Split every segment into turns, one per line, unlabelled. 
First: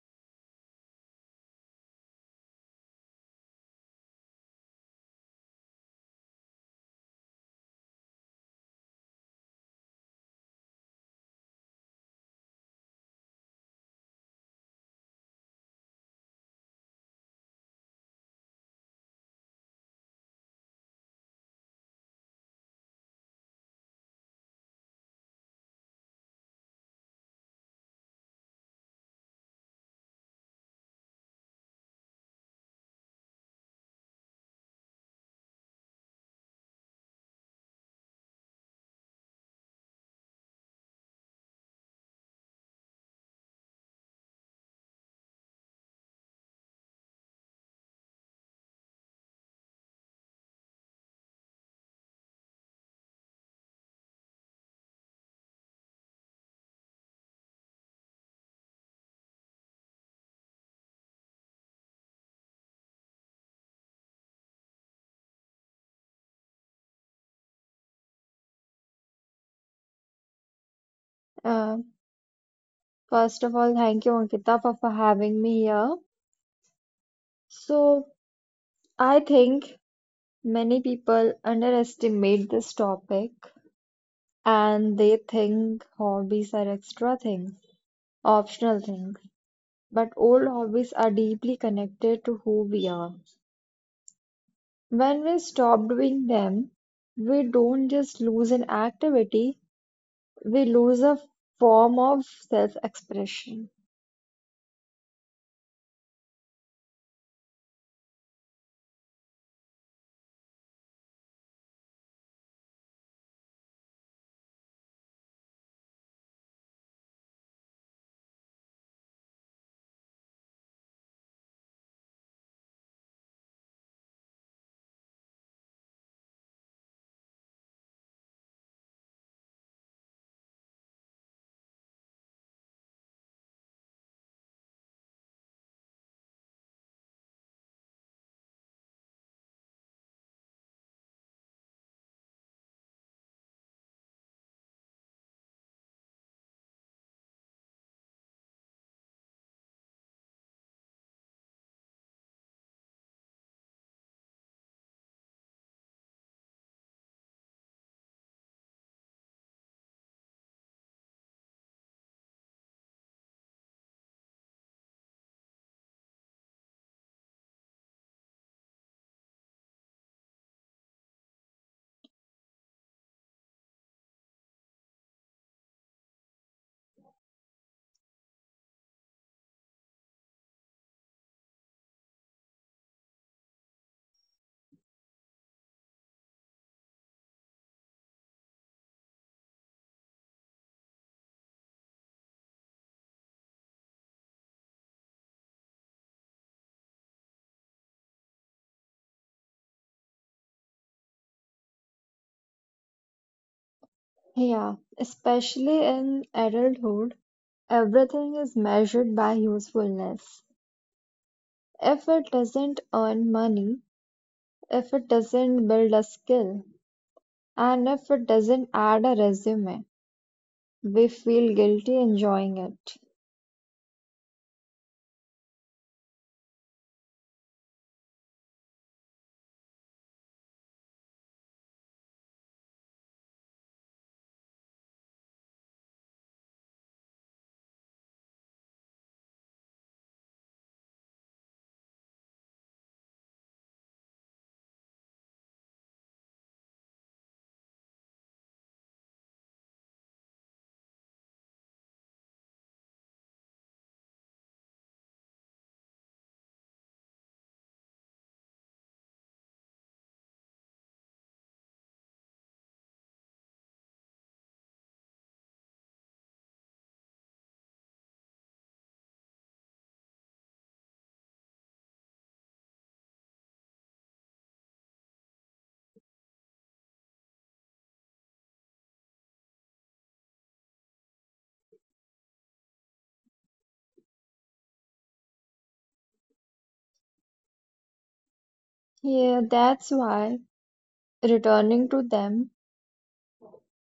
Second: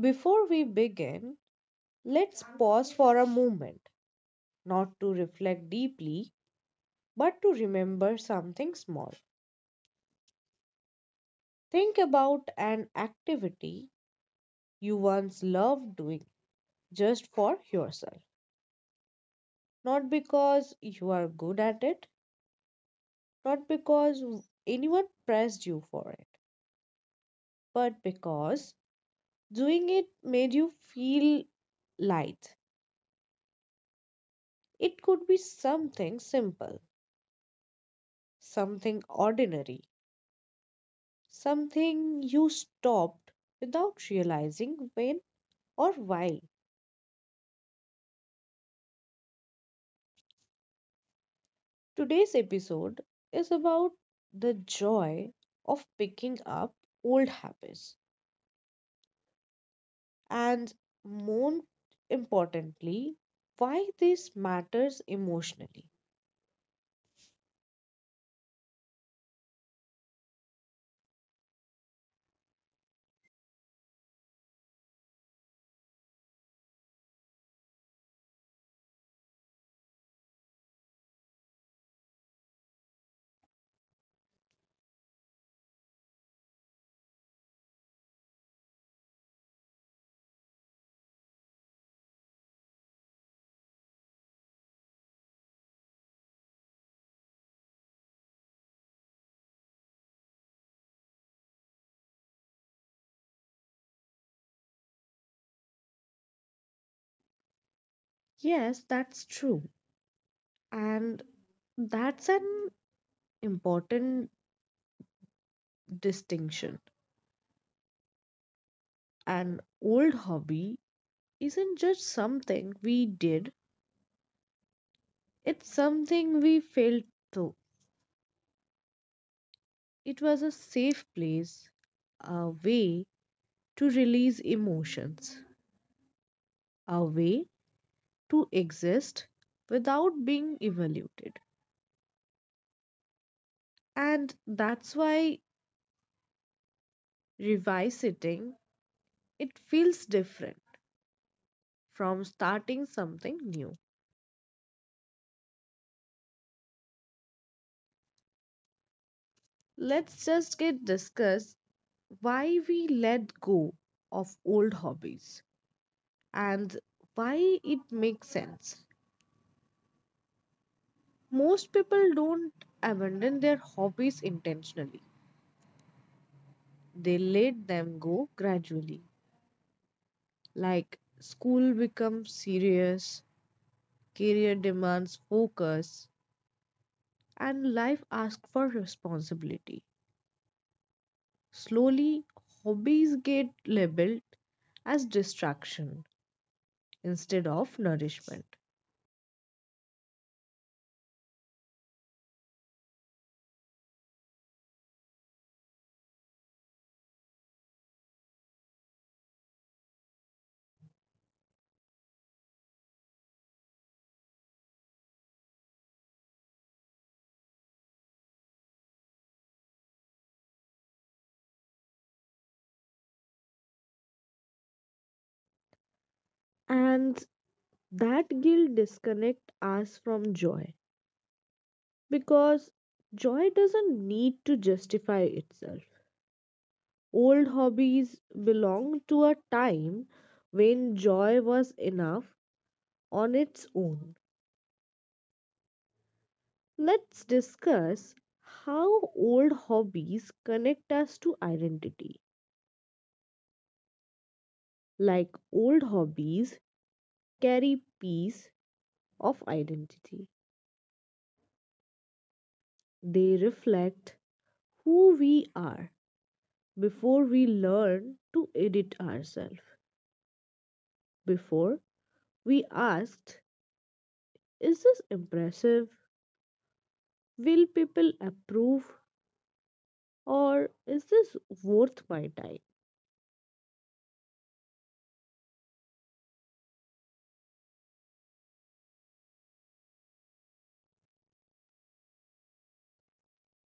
Before we begin, let's pause for a moment, not to reflect deeply, but to remember something small. Think about an activity you once loved doing just for yourself, not because you are good at it, not because anyone pressed you for it, but because doing it made you feel light. It could be something simple, something ordinary, something you stopped without realizing when or why. Today's episode is about the joy of picking up old habits and more importantly, why this matters emotionally.
Uh, First of all, thank you, Ankita, for having me here. So, I think many people underestimate this topic, and they think hobbies are extra things, optional things. But old hobbies are deeply connected to who we are. When we stop doing them, we don't just lose an activity, we lose a form of self-expression.
Yes, that's true. And that's an important distinction. An old hobby isn't just something we did, it's something we felt through. It was a safe place, a way to release emotions, a way to exist without being evaluated. And that's why revisiting it feels different from starting something new. Let's just get discuss why we let go of old hobbies and why it makes sense. Most people don't abandon their hobbies intentionally. They let them go gradually. Like school becomes serious, career demands focus, and life asks for responsibility. Slowly, hobbies get labeled as distraction instead of nourishment.
Yeah, especially in adulthood, everything is measured by usefulness. If it doesn't earn money, if it doesn't build a skill, and if it doesn't add a resume, we feel guilty enjoying it.
And that guilt disconnect us from joy because joy doesn't need to justify itself. Old hobbies belong to a time when joy was enough on its own. Let's discuss how old hobbies connect us to identity. Like old hobbies carry piece of identity. They reflect who we are before we learn to edit ourselves. Before we asked, is this impressive? Will people approve? Or is this worth my time?
Yeah, that's why returning to them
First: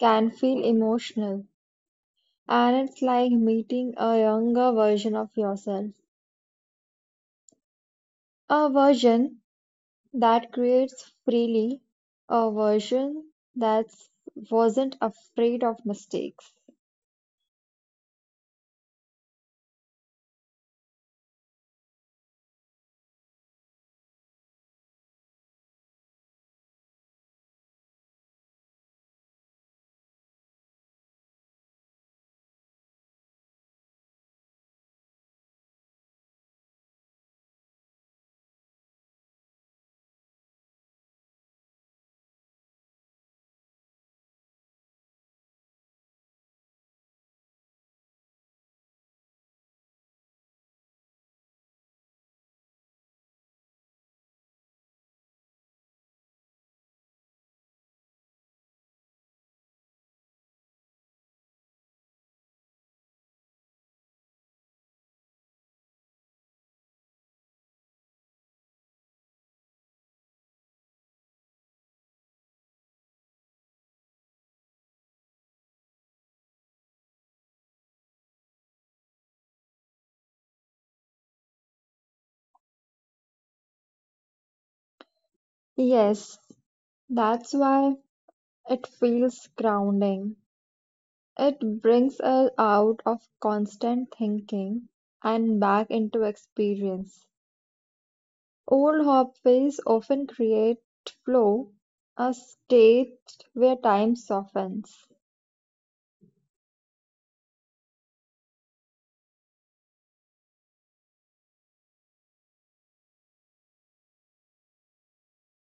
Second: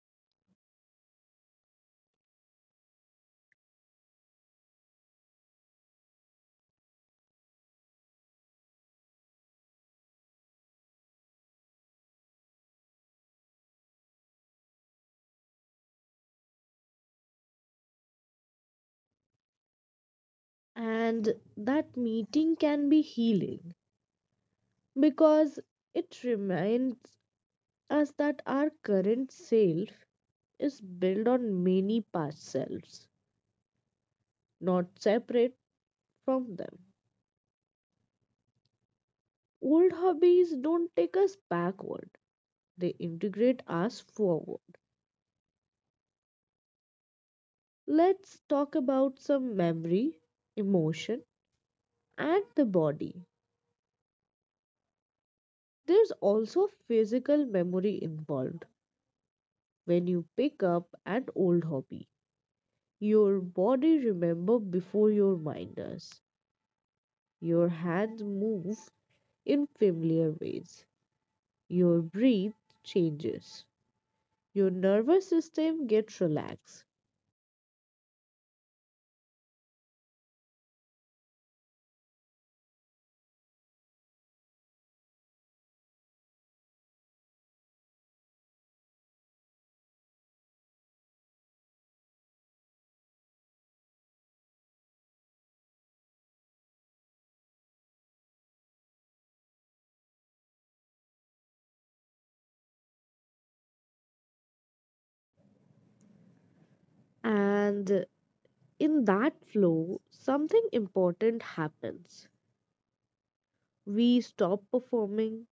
can feel emotional. And it's like meeting a younger version of yourself. A version that creates freely, a version that wasn't afraid of mistakes.
And that meeting can be healing because it reminds us that our current self is built on many past selves, not separate from them. Old hobbies don't take us backward, they integrate us forward. Let's talk about some memory, emotion, and the body. There's also physical memory involved when you pick up an old hobby. Your body remembers before your mind does. Your hands move in familiar ways. Your breath changes. Your nervous system gets relaxed.
Yes, that's why it feels grounding. It brings us out of constant thinking and back into experience. Old hopways often create flow, a state where time softens.
And in that flow, something important happens. We stop performing,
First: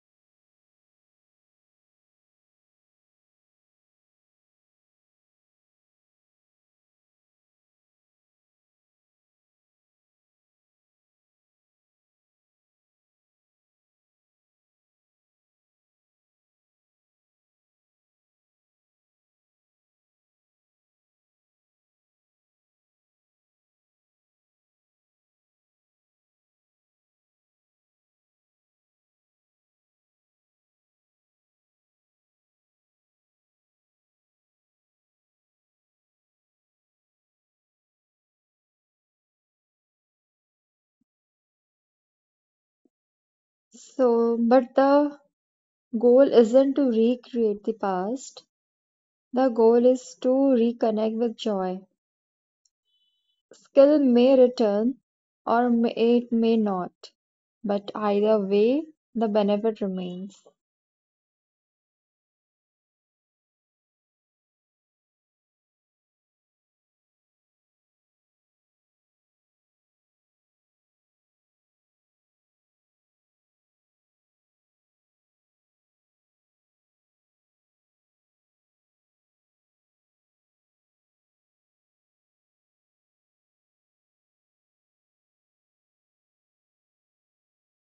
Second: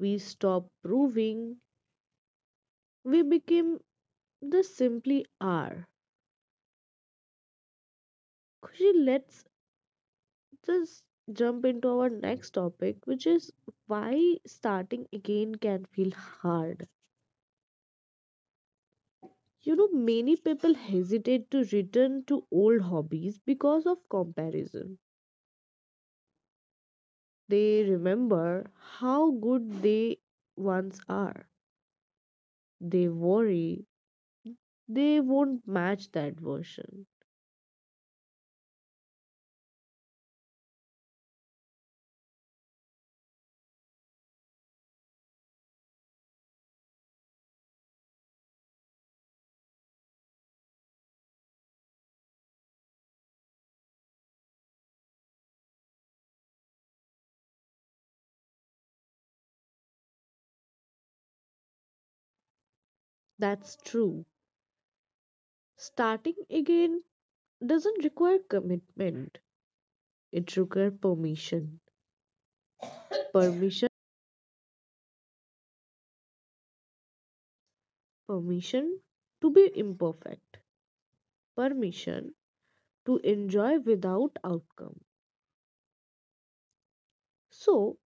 we stop proving, we become the simply are. Khushi, let us jump into our next topic, which is why starting again can feel hard. You know, many people hesitate to return to old hobbies because of comparison. They remember how good they once are. They worry they won't match that version.
So, but the goal isn't to recreate the past. The goal is to reconnect with joy. Skill may return or it may not, but either way, the benefit remains.
That's true. Starting again doesn't require commitment. It requires permission. Permission permission to be imperfect. Permission to enjoy without outcome. So,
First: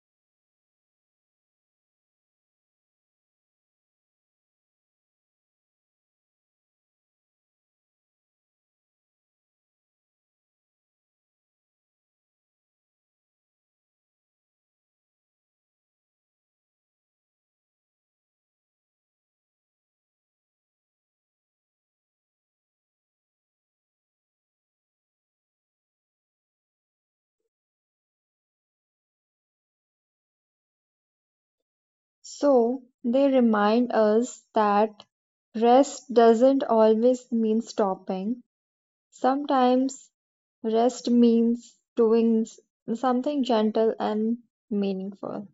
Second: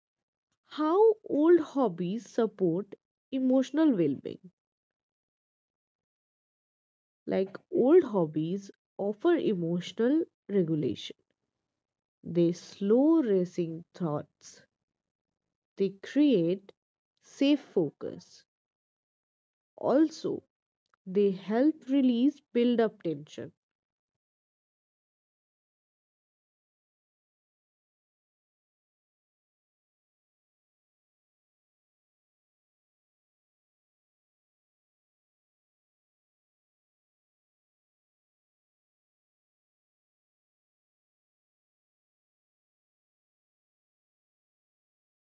how old hobbies support emotional well being? Like old hobbies offer emotional regulation, they slow racing thoughts, they create safe focus. Also, they help release build up tension.
So, they remind us that rest doesn't always mean stopping. Sometimes rest means doing something gentle and meaningful.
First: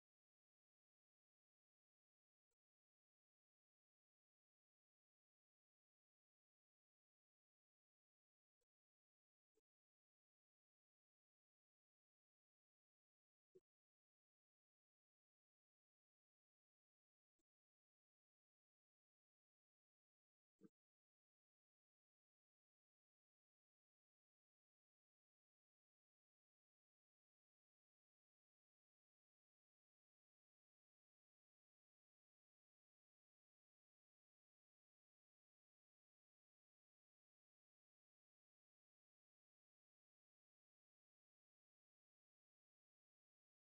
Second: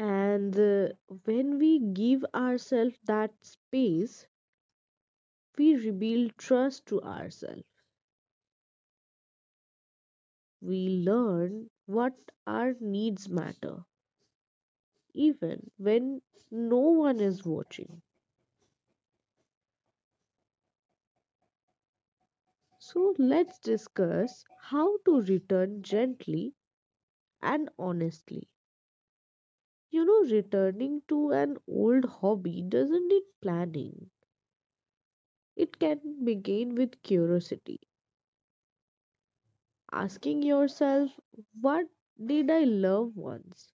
And when we give ourselves that space, we rebuild trust to ourselves we learn what our needs matter, even when no one is watching. So, let's discuss how to return gently and honestly. You know, returning to an old hobby doesn't need planning, it can begin with curiosity, asking yourself, what did I love once?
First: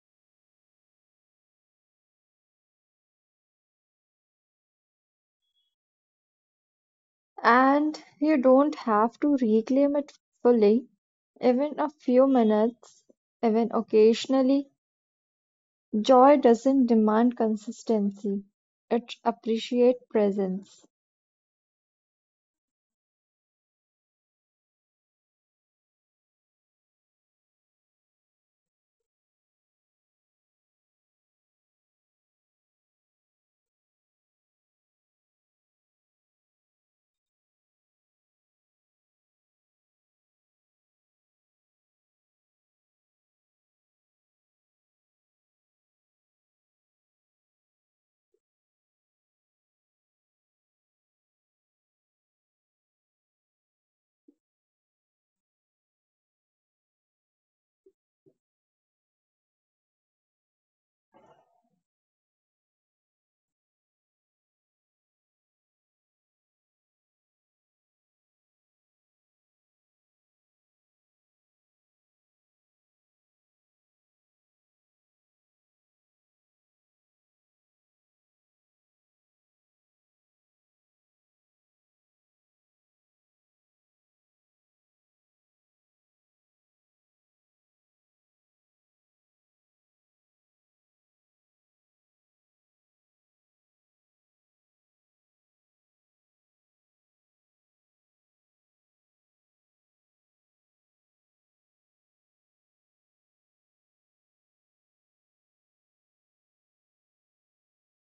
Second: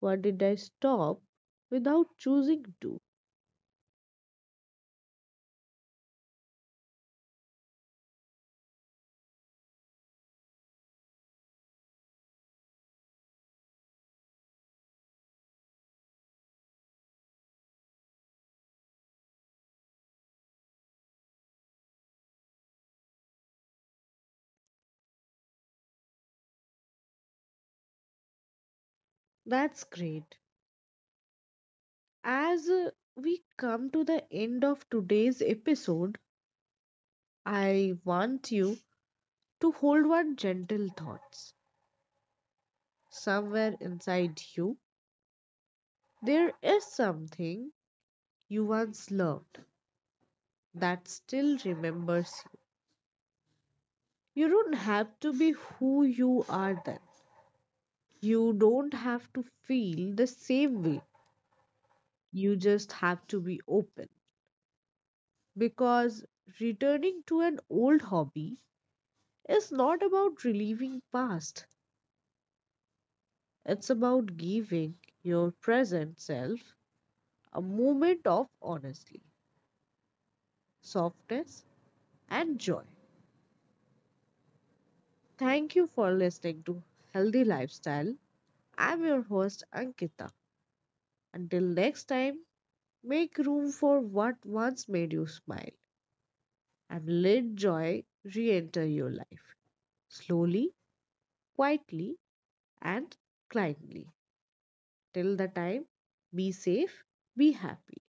What did I stop without choosing to?
And you don't have to reclaim it fully. Even a few minutes, even occasionally, joy doesn't demand consistency. It appreciates presence.
That's great. As we come to the end of today's episode, I want you to hold one gentle thoughts. Somewhere inside you, there is something you once loved that still remembers you. You don't have to be who you are then. You don't have to feel the same way. You just have to be open. Because returning to an old hobby is not about relieving past. It's about giving your present self a moment of honesty, softness, and joy. Thank you for listening to Healthy Lifestyle. I'm your host, Ankita. Until next time, make room for what once made you smile and let joy re enter your life slowly, quietly, and kindly. Till the time, be safe, be happy.